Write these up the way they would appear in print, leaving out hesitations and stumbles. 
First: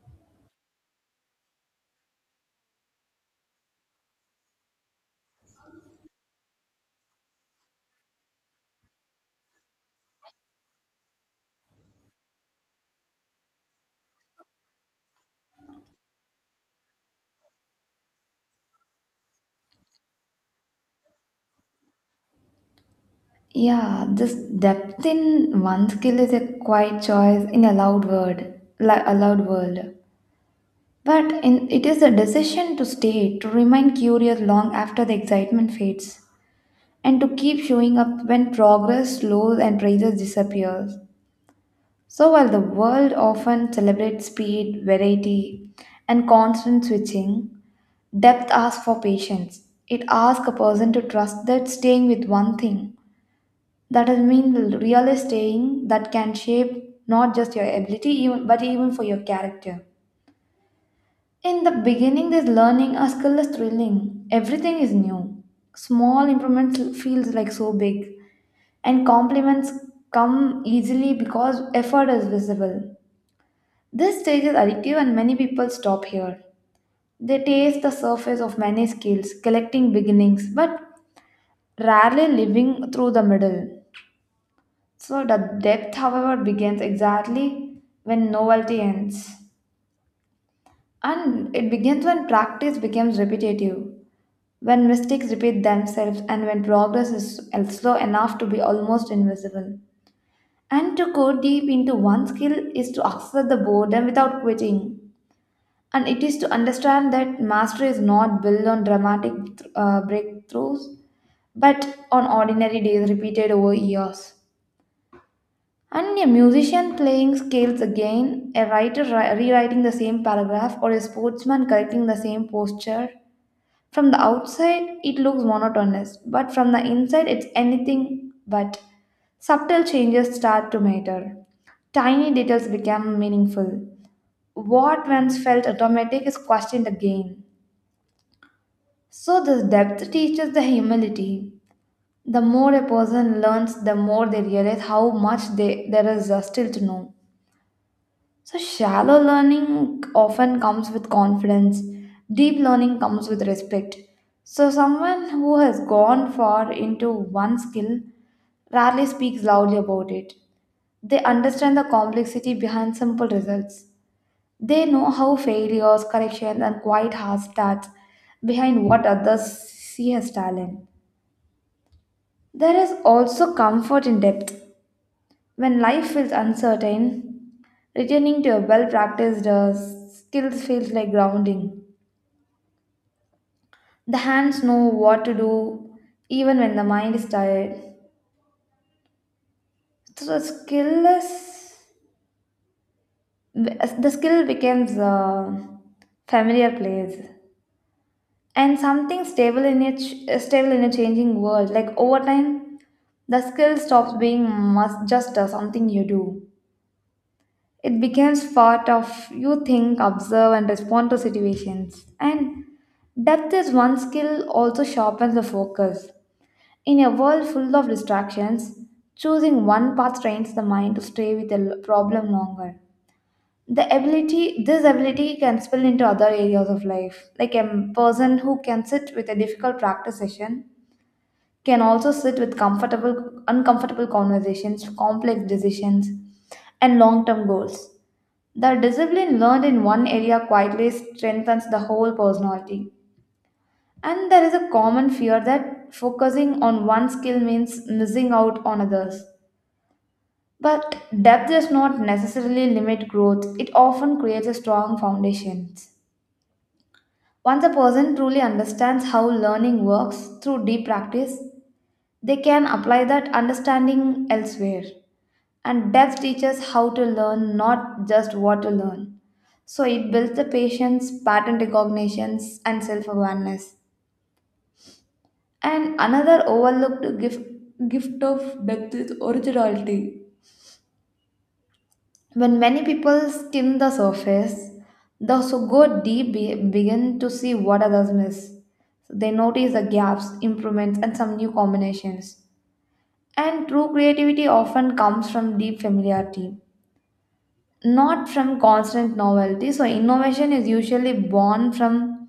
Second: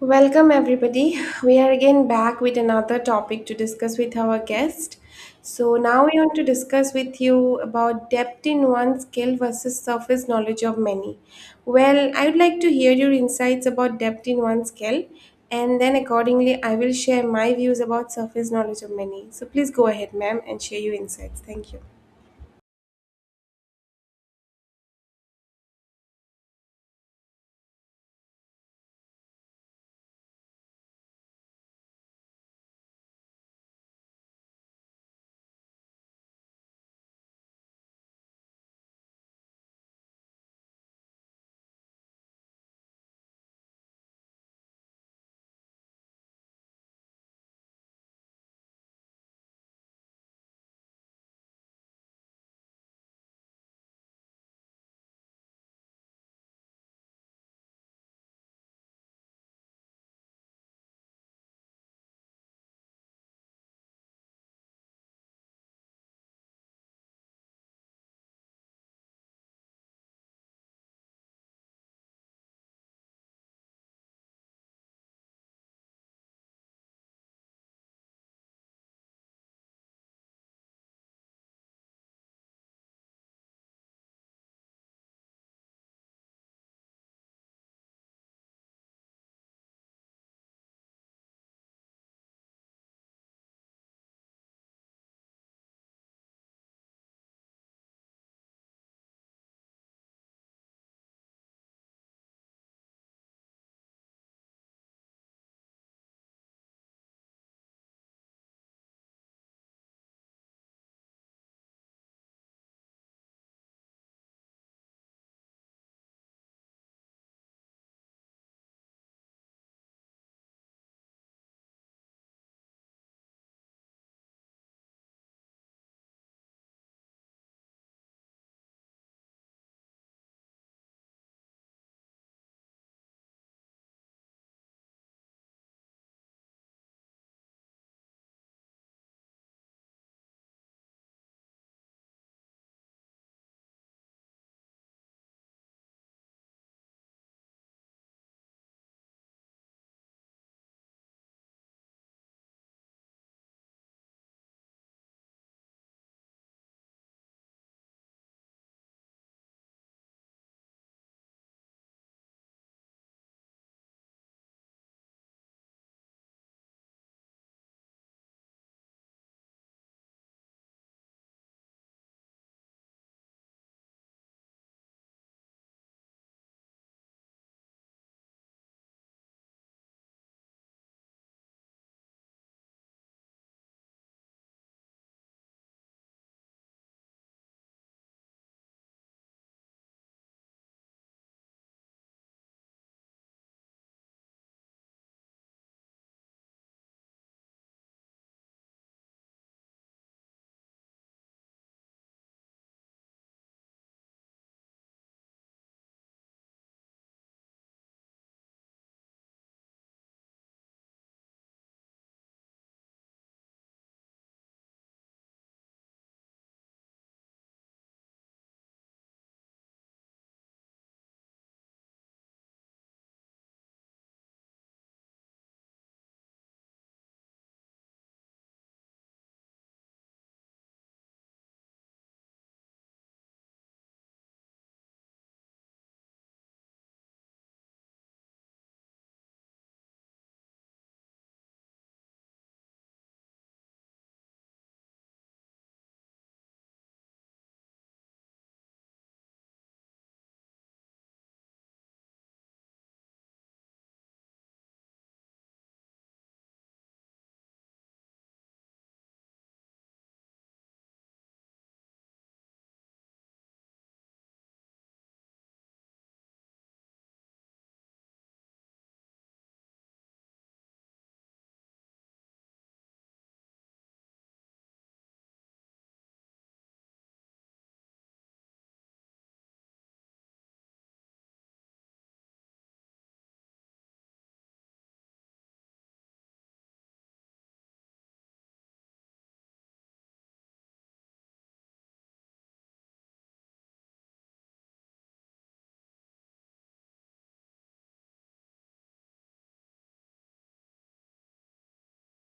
Welcome, everybody. We are again back with another topic to discuss with our guest. So now we want to discuss with you about depth in one skill versus surface knowledge of many. Well, I would like to hear your insights about depth in one skill, and then accordingly, I will share my views about surface knowledge of many. So please go ahead, ma'am, and share your insights. Thank you. Yeah, this depth in one skill is a quiet choice in a loud word, a loud world. But in, it is a decision to stay, to remain curious long after the excitement fades, and to keep showing up when progress slows and praises disappears. So while the world often celebrates speed, variety, and constant switching, depth asks for patience. It asks a person to trust that staying with one thing that has mean real staying that can shape not just your ability even but even for your character. In the beginning this learning a skill is thrilling, everything is new, small improvements feels like so big, and compliments come easily because effort is visible. This stage is addictive and many people stop here. They taste the surface of many skills collecting beginnings but rarely living through the middle. So the depth, however, begins exactly when novelty ends. And it begins when practice becomes repetitive, when mistakes repeat themselves, and when progress is slow enough to be almost invisible. And to go deep into one skill is to accept the boredom without quitting. And it is to understand that mastery is not built on dramatic breakthroughs, but on ordinary days repeated over years. And a musician playing scales again, a writer rewriting the same paragraph, or a sportsman correcting the same posture. From the outside, it looks monotonous, but from the inside, it's anything but. Subtle changes start to matter. Tiny details become meaningful. What once felt automatic is questioned again. So, this depth teaches the humility. The more a person learns, the more they realize how much they, there is still to know. So, shallow learning often comes with confidence, deep learning comes with respect. So, someone who has gone far into one skill rarely speaks loudly about it. They understand the complexity behind simple results. They know how failures, corrections, and quite hard stats behind what others see as talent. There is also comfort in depth. When life feels uncertain, returning to a well practiced skills feels like grounding. The hands know what to do even when the mind is tired. So the skill is, the skill becomes a familiar place and something stable in a stable in a changing world. Like over time, the skill stops being must just something you do. It becomes part of you think, observe, and respond to situations. And depth is one skill also sharpens the focus. In a world full of distractions, choosing one path trains the mind to stay with the problem longer. The ability, this ability can spill into other areas of life. Like a person who can sit with a difficult practice session can also sit with comfortable, uncomfortable conversations, complex decisions, and long term goals. The discipline learned in one area quietly strengthens the whole personality. And there is a common fear that focusing on one skill means missing out on others. But depth does not necessarily limit growth, it often creates a strong foundation. Once a person truly understands how learning works through deep practice, they can apply that understanding elsewhere. And depth teaches how to learn, not just what to learn. So it builds the patience, pattern recognitions, and self awareness. And another overlooked gift of depth is originality. When many people skim the surface, those who go deep begin to see what others miss. They notice the gaps, improvements, and some new combinations. And true creativity often comes from deep familiarity, not from constant novelty. So innovation is usually born from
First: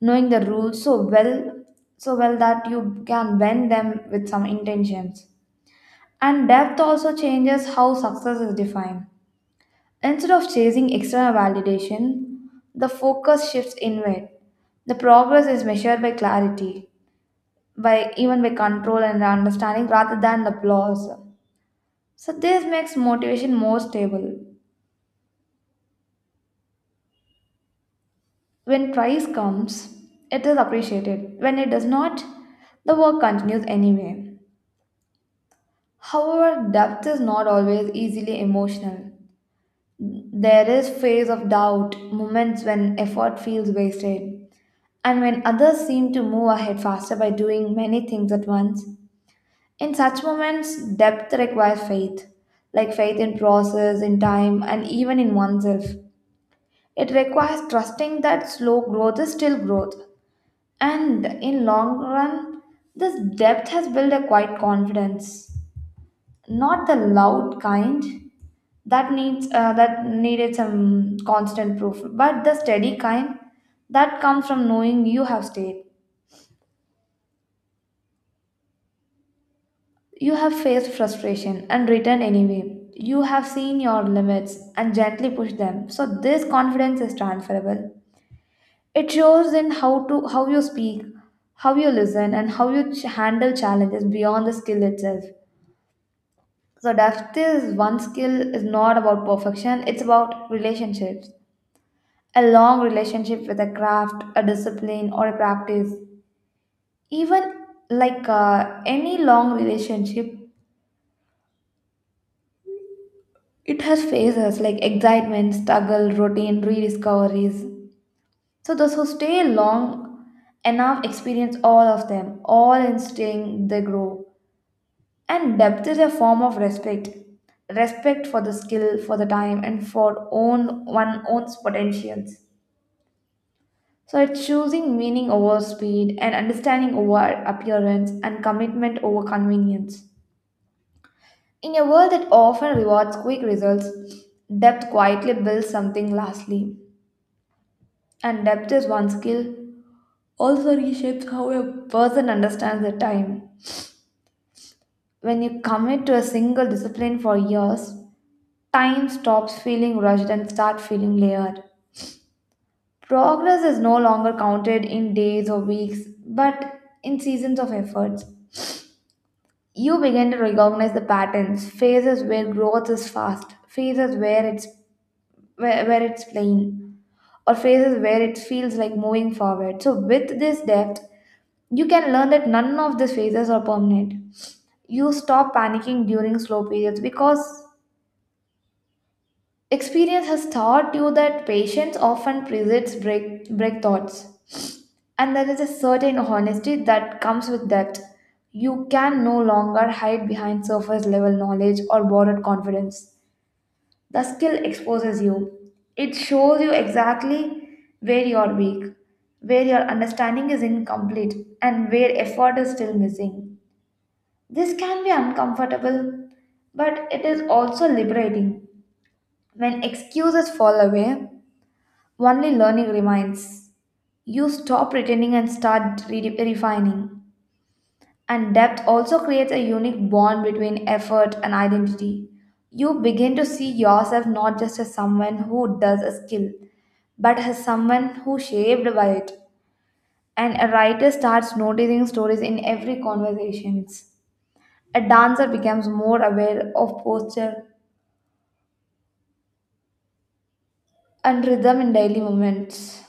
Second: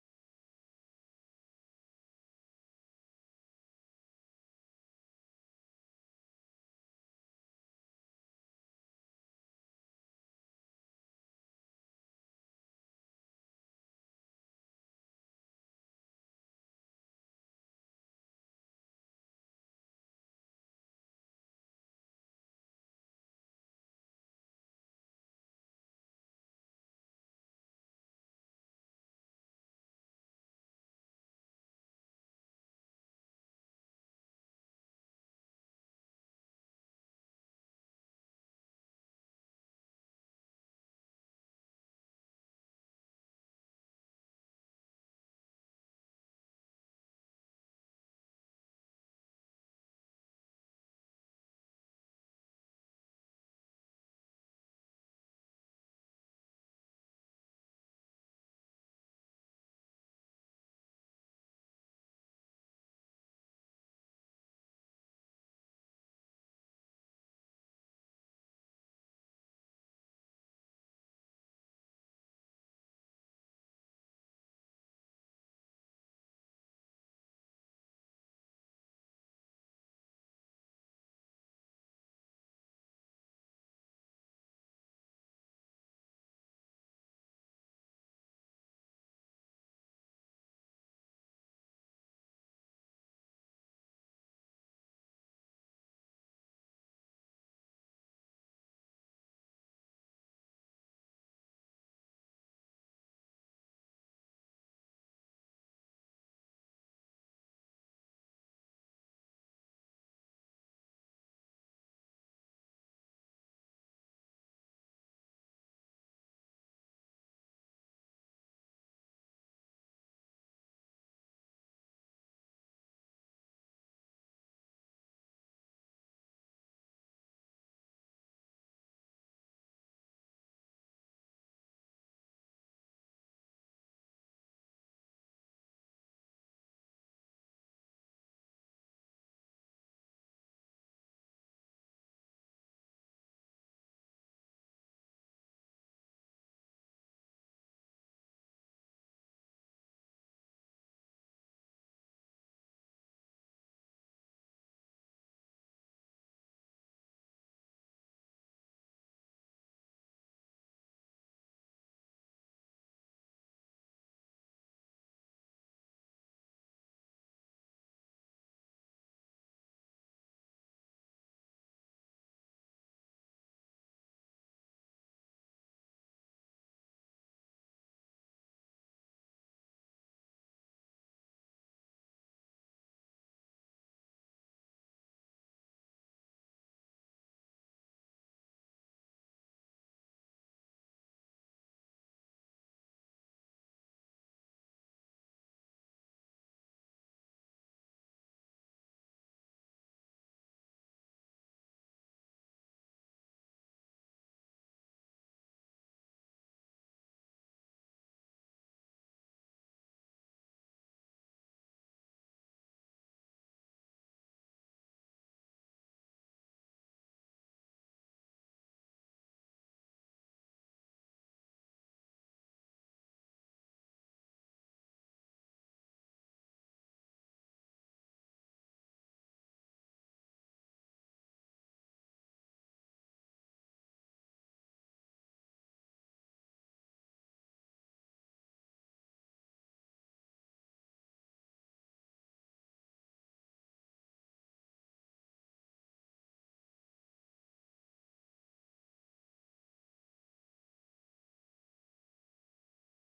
knowing the rules so well that you can bend them with some intentions. And depth also changes how success is defined. Instead of chasing external validation, the focus shifts inward. The progress is measured by clarity, by even by control and understanding rather than applause. So this makes motivation more stable. When price comes, it is appreciated. When it does not, the work continues anyway. However, depth is not always easily emotional. There is phase of doubt, moments when effort feels wasted, and when others seem to move ahead faster by doing many things at once. In such moments, depth requires faith, like faith in process, in time, and even in oneself. It requires trusting that slow growth is still growth, and in long run, this depth has built a quiet confidence, not the loud kind that needs that needed some constant proof, but the steady kind that comes from knowing you have stayed, you have faced frustration and returned anyway. You have seen your limits and gently pushed them. So this confidence is transferable. It shows in how to how you speak, how you listen, and how you handle challenges beyond the skill itself. So depth is one skill is not about perfection; it's about relationships. A long relationship with a craft, a discipline, or a practice. Even like any long relationship, it has phases like excitement, struggle, routine, rediscoveries. So those who stay long enough experience all of them, all in staying they grow. And depth is a form of respect. Respect for the skill, for the time, and for own one own's potentials. So it's choosing meaning over speed and understanding over appearance and commitment over convenience. In a world that often rewards quick results, depth quietly builds something lastly. And depth is one skill also reshapes how a person understands the time. When you commit to a single discipline for years, time stops feeling rushed and start feeling layered. Progress is no longer counted in days or weeks, but in seasons of efforts. You begin to recognize the patterns, phases where growth is fast, phases where it's where it's plain, or phases where it feels like moving forward. So with this depth, you can learn that none of these phases are permanent. You stop panicking during slow periods because experience has taught you that patience often precedes break thoughts, and there is a certain honesty that comes with that. You can no longer hide behind surface level knowledge or borrowed confidence. The skill exposes you, it shows you exactly where you are weak, where your understanding is incomplete, and where effort is still missing. This can be uncomfortable, but it is also liberating. When excuses fall away, only learning remains. You stop pretending and start refining. And depth also creates a unique bond between effort and identity. You begin to see yourself not just as someone who does a skill, but as someone who shaped by it. And a writer starts noticing stories in every conversations. A dancer becomes more aware of posture and rhythm in daily moments.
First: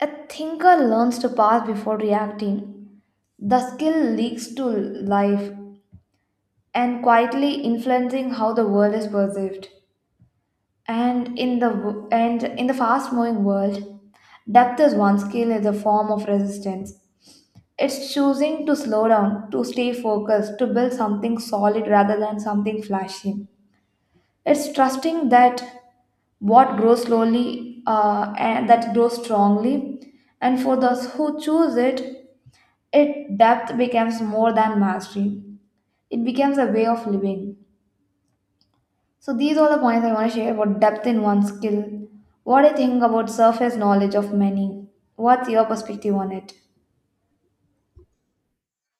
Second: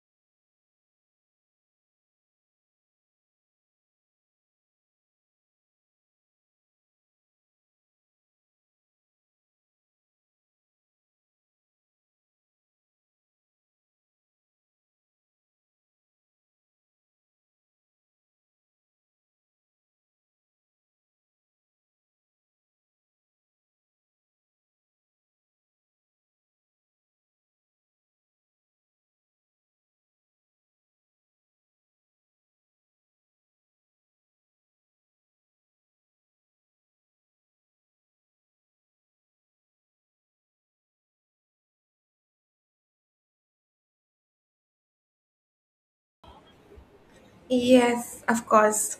A thinker learns to pause before reacting. The skill leaks to life and quietly influencing how the world is perceived. And in the w- and in the fast-moving world, depth is one skill is a form of resistance. It's choosing to slow down, to stay focused, to build something solid rather than something flashy. It's trusting that what grows slowly and that grows strongly, and for those who choose it, it depth becomes more than mastery. It becomes a way of living. So these are the points I want to share about depth in one skill. What I think about surface knowledge of many. What's your perspective on it? Yes, of course.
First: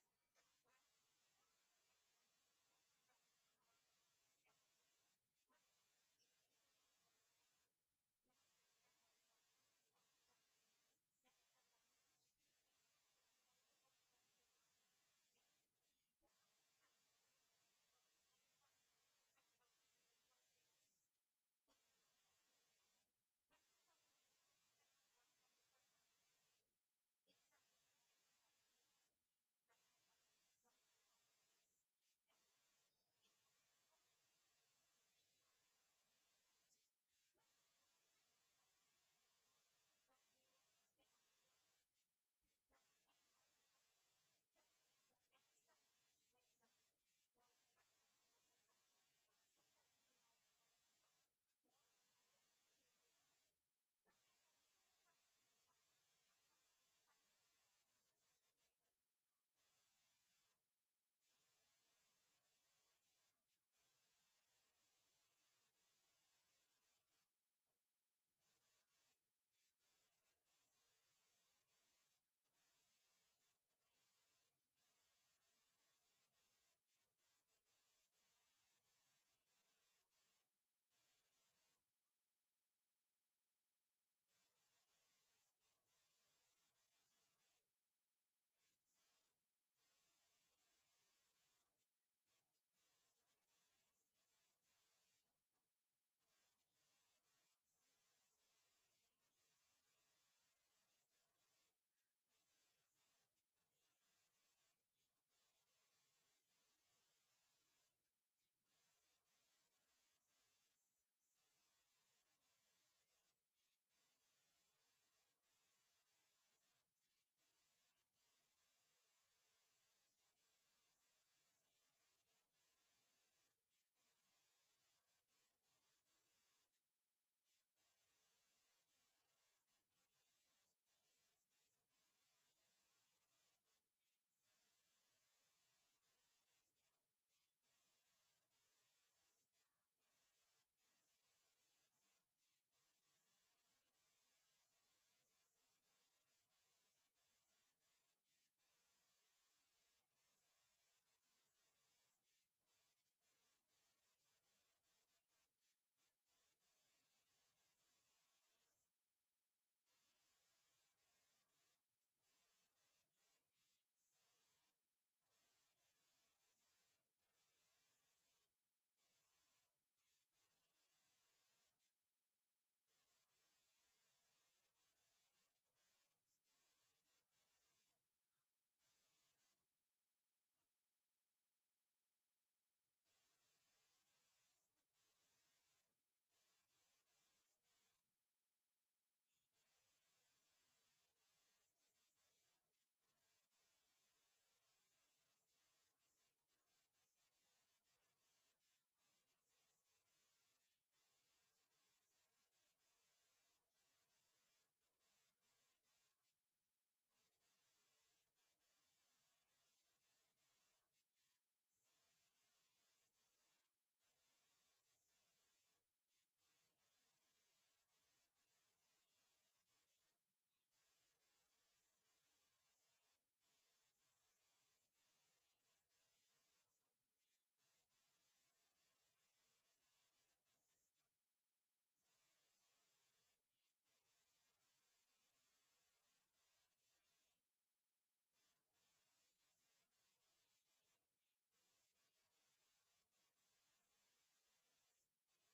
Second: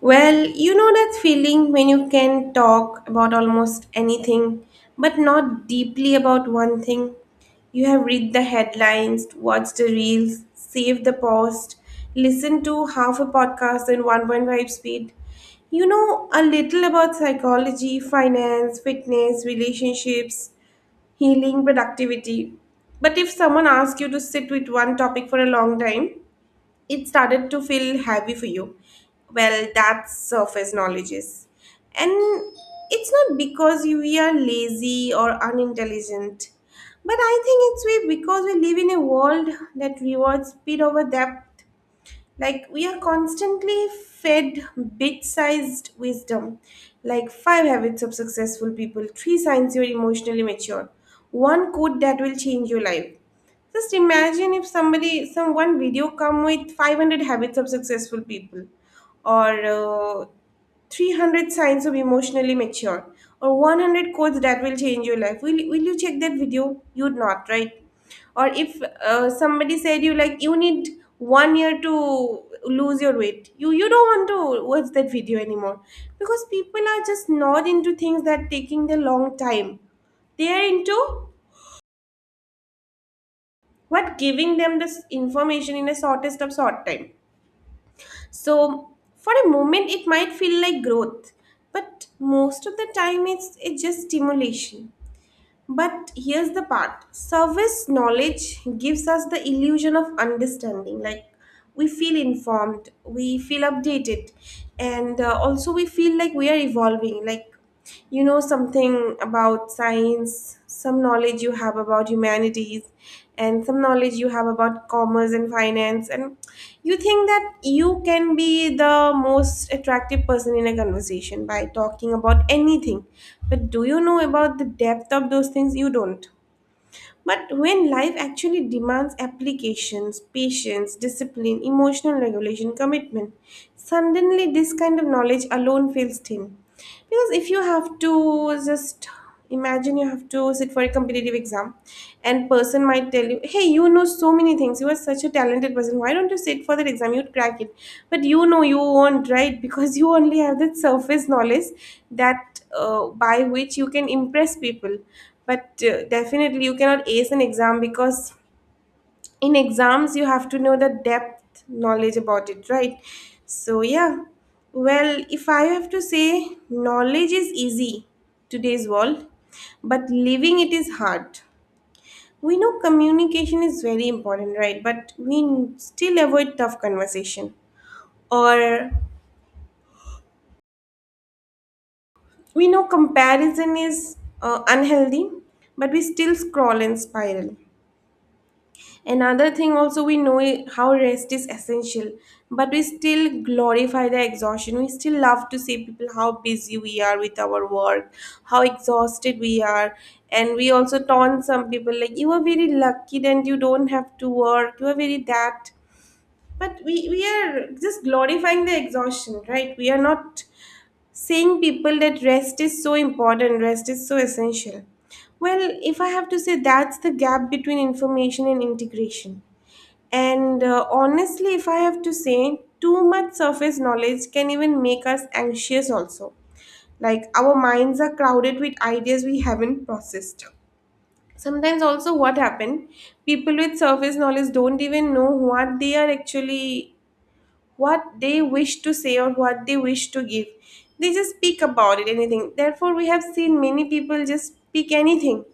Well, you know that feeling when you can talk about almost anything, but not deeply about one thing. You have read the headlines, watched the reels, saved the post, listened to half a podcast in 1.5 speed. You know a little about psychology, finance, fitness, relationships, healing, productivity. But if someone asks you to sit with one topic for a long time, it started to feel heavy for you. Well, that's surface knowledge is. And it's not because we are lazy or unintelligent, but I think it's we because we live in a world that rewards speed over depth. Like, we are constantly fed bit-sized wisdom, like five habits of successful people, three signs you're emotionally mature, one quote that will change your life. Just imagine if somebody, some one video come with 500 habits of successful people, or 300 signs of emotionally mature, or 100 quotes that will change your life. Will you check that video? You'd not, right? Or if somebody said you like you need 1 year to lose your weight, you don't want to watch that video anymore because people are just not into things that taking the long time. They are into what giving them this information in a shortest of short time. So for a moment it might feel like growth, but most of the time it's just stimulation. But here's the part: service knowledge gives us the illusion of understanding. Like, we feel informed, we feel updated, and also we feel like we are evolving. Like, you know something about science, some knowledge you have about humanities, and some knowledge you have about commerce and finance. And you think that you can be the most attractive person in a conversation by talking about anything, but do you know about the depth of those things? You don't. But when life actually demands applications, patience, discipline, emotional regulation, commitment, suddenly this kind of knowledge alone feels thin. Because if you have to just imagine you have to sit for a competitive exam, and person might tell you, hey, you know so many things, you are such a talented person, why don't you sit for that exam, you'd crack it. But you know you won't, right? Because you only have that surface knowledge that by which you can impress people, but definitely you cannot ace an exam because in exams you have to know the depth knowledge about it, right? So yeah. Well, if I have to say, knowledge is easy today's world, but living it is hard. We know communication is very important, right? But we still avoid tough conversation. Or we know comparison is unhealthy, but we still scroll and spiral. Another thing, also, we know, how rest is essential, but we still glorify the exhaustion. We still love to say people how busy we are with our work, how exhausted we are, and we also taunt some people like, you are very lucky that you don't have to work, you are very that. But we are just glorifying the exhaustion, right? We are not saying people that rest is so important, rest is so essential. Well, if I have to say, that's the gap between information and integration. And honestly, if I have to say, too much surface knowledge can even make us anxious, also. Like, our minds are crowded with ideas we haven't processed. Sometimes, also, what happened? People with surface knowledge don't even know what they are actually, what they wish to say or what they wish to give. They just speak about it, anything. Therefore, we have seen many people just speak anything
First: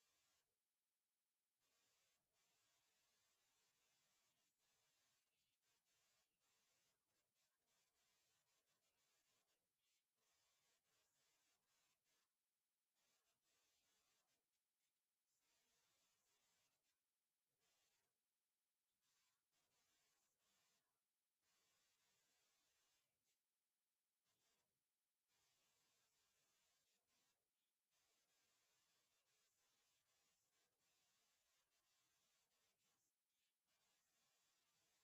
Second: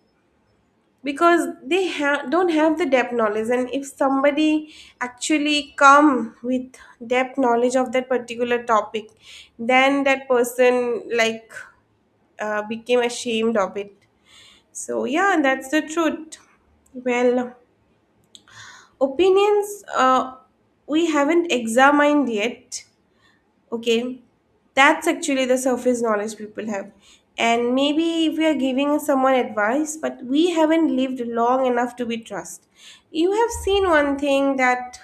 because don't have the depth knowledge. And if somebody actually come with depth knowledge of that particular topic, then that person like became ashamed of it. So yeah, that's the truth. Well, opinions we haven't examined yet, okay, that's actually the surface knowledge people have. And maybe if we are giving someone advice, but we haven't lived long enough to be trust. You have seen one thing, that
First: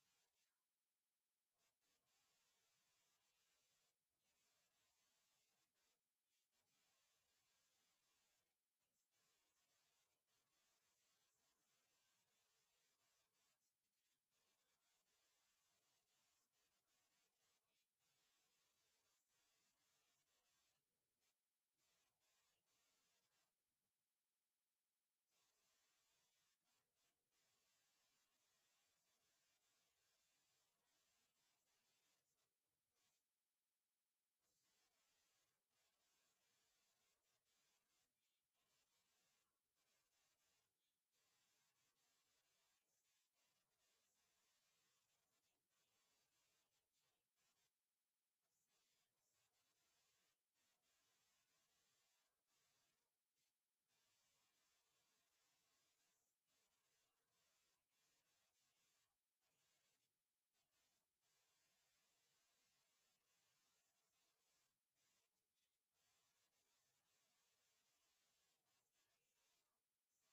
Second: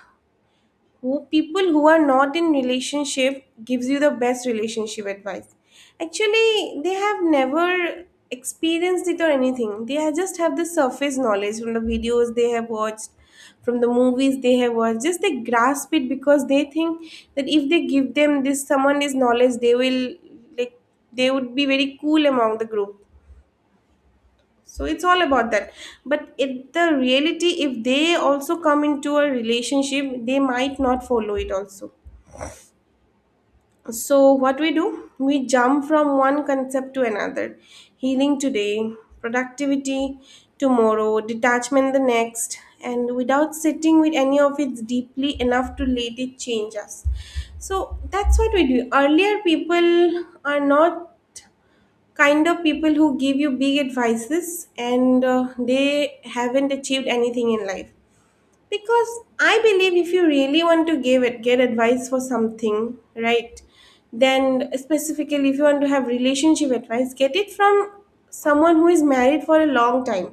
who people who are not in relationship gives you the best relationship advice. Actually they have never experienced it or anything, just have the surface knowledge from the videos they have watched, from the movies they have watched, just they grasp it because they think that if they give them this someone this knowledge they will, like, they would be very cool among the group. So it's all about that. But it the reality if they also come into a relationship they might not follow it also. So what we do? We jump from one concept to another. Healing today, productivity tomorrow, detachment the next, and without sitting with any of it deeply enough to let it change us. So that's what we do. Earlier, people are not kind of people who give you big advices and they haven't achieved anything in life because I believe if you really want to give it get advice for something, right, then specifically if you want to have relationship advice, get it from someone who is married for a long time.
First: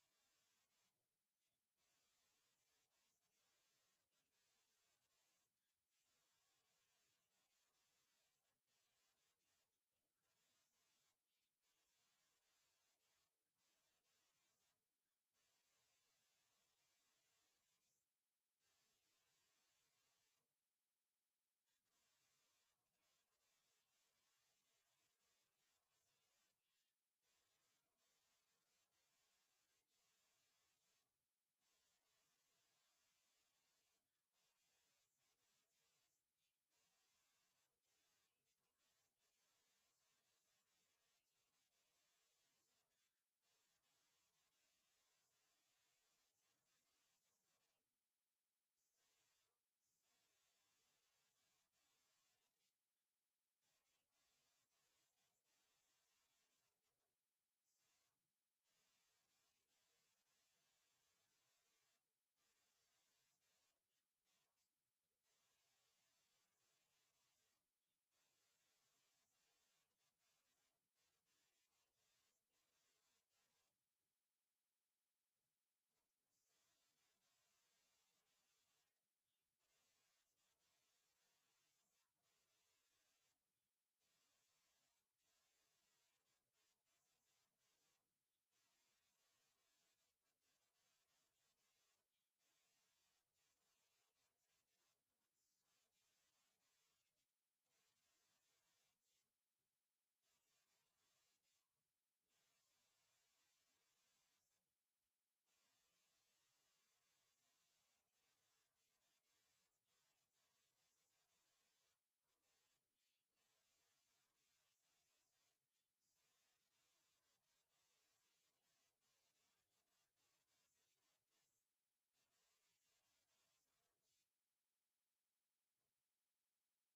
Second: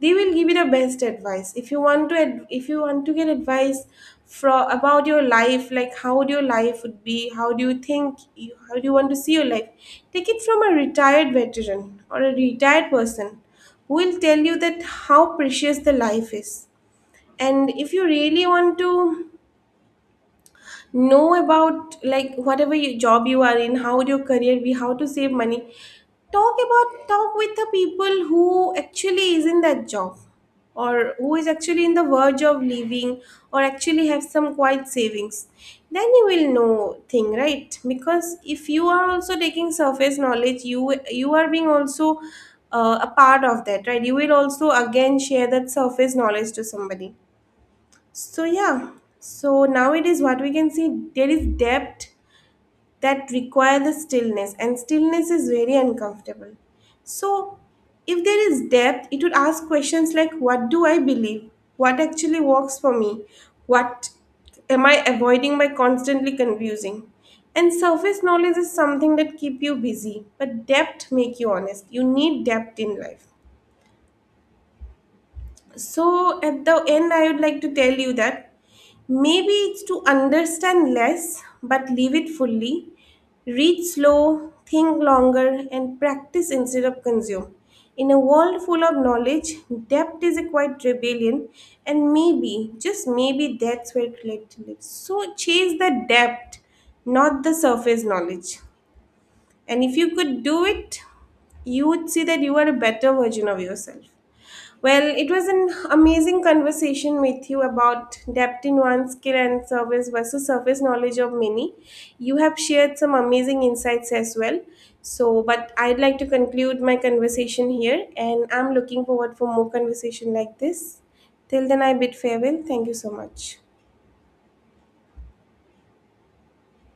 They will give you the best advice. If you want to if you want to get advice from about your life, like how would your life would be, how do you think you, how do you want to see your life, take it from a retired veteran or a retired person who will tell you that how precious the life is. And if you really want to know about, like, whatever you, job you are in, how would your career be, how to save money, talk about talk with the people who actually is in that job, or who is actually in the verge of leaving, or actually have some quite savings, then you will know thing, right? Because if you are also taking surface knowledge, you are being also a part of that, right? You will also again share that surface knowledge to somebody. So yeah, so nowadays what we can see, there is depth that require the stillness, and stillness is very uncomfortable. So if there is depth, it would ask questions like, what do I believe? What actually works for me? What am I avoiding by constantly confusing? And surface knowledge is something that keep you busy, but depth make you honest. You need depth in life. So, at the end, I would like to tell you that maybe it's to understand less but live it fully, read slow, think longer, and practice instead of consume. In a world full of knowledge, depth is a quite rebellion, and maybe, just maybe, that's where clarity lives. So chase the depth, not the surface knowledge. And if you could do it, you would see that you are a better version of yourself. Well, it was an amazing conversation with you about depth in one skill and service versus surface knowledge of many. You have shared some amazing insights as well. So, but I'd like to conclude my conversation here, and I'm looking forward for more conversation like this. Till then, I bid farewell. Thank you so much.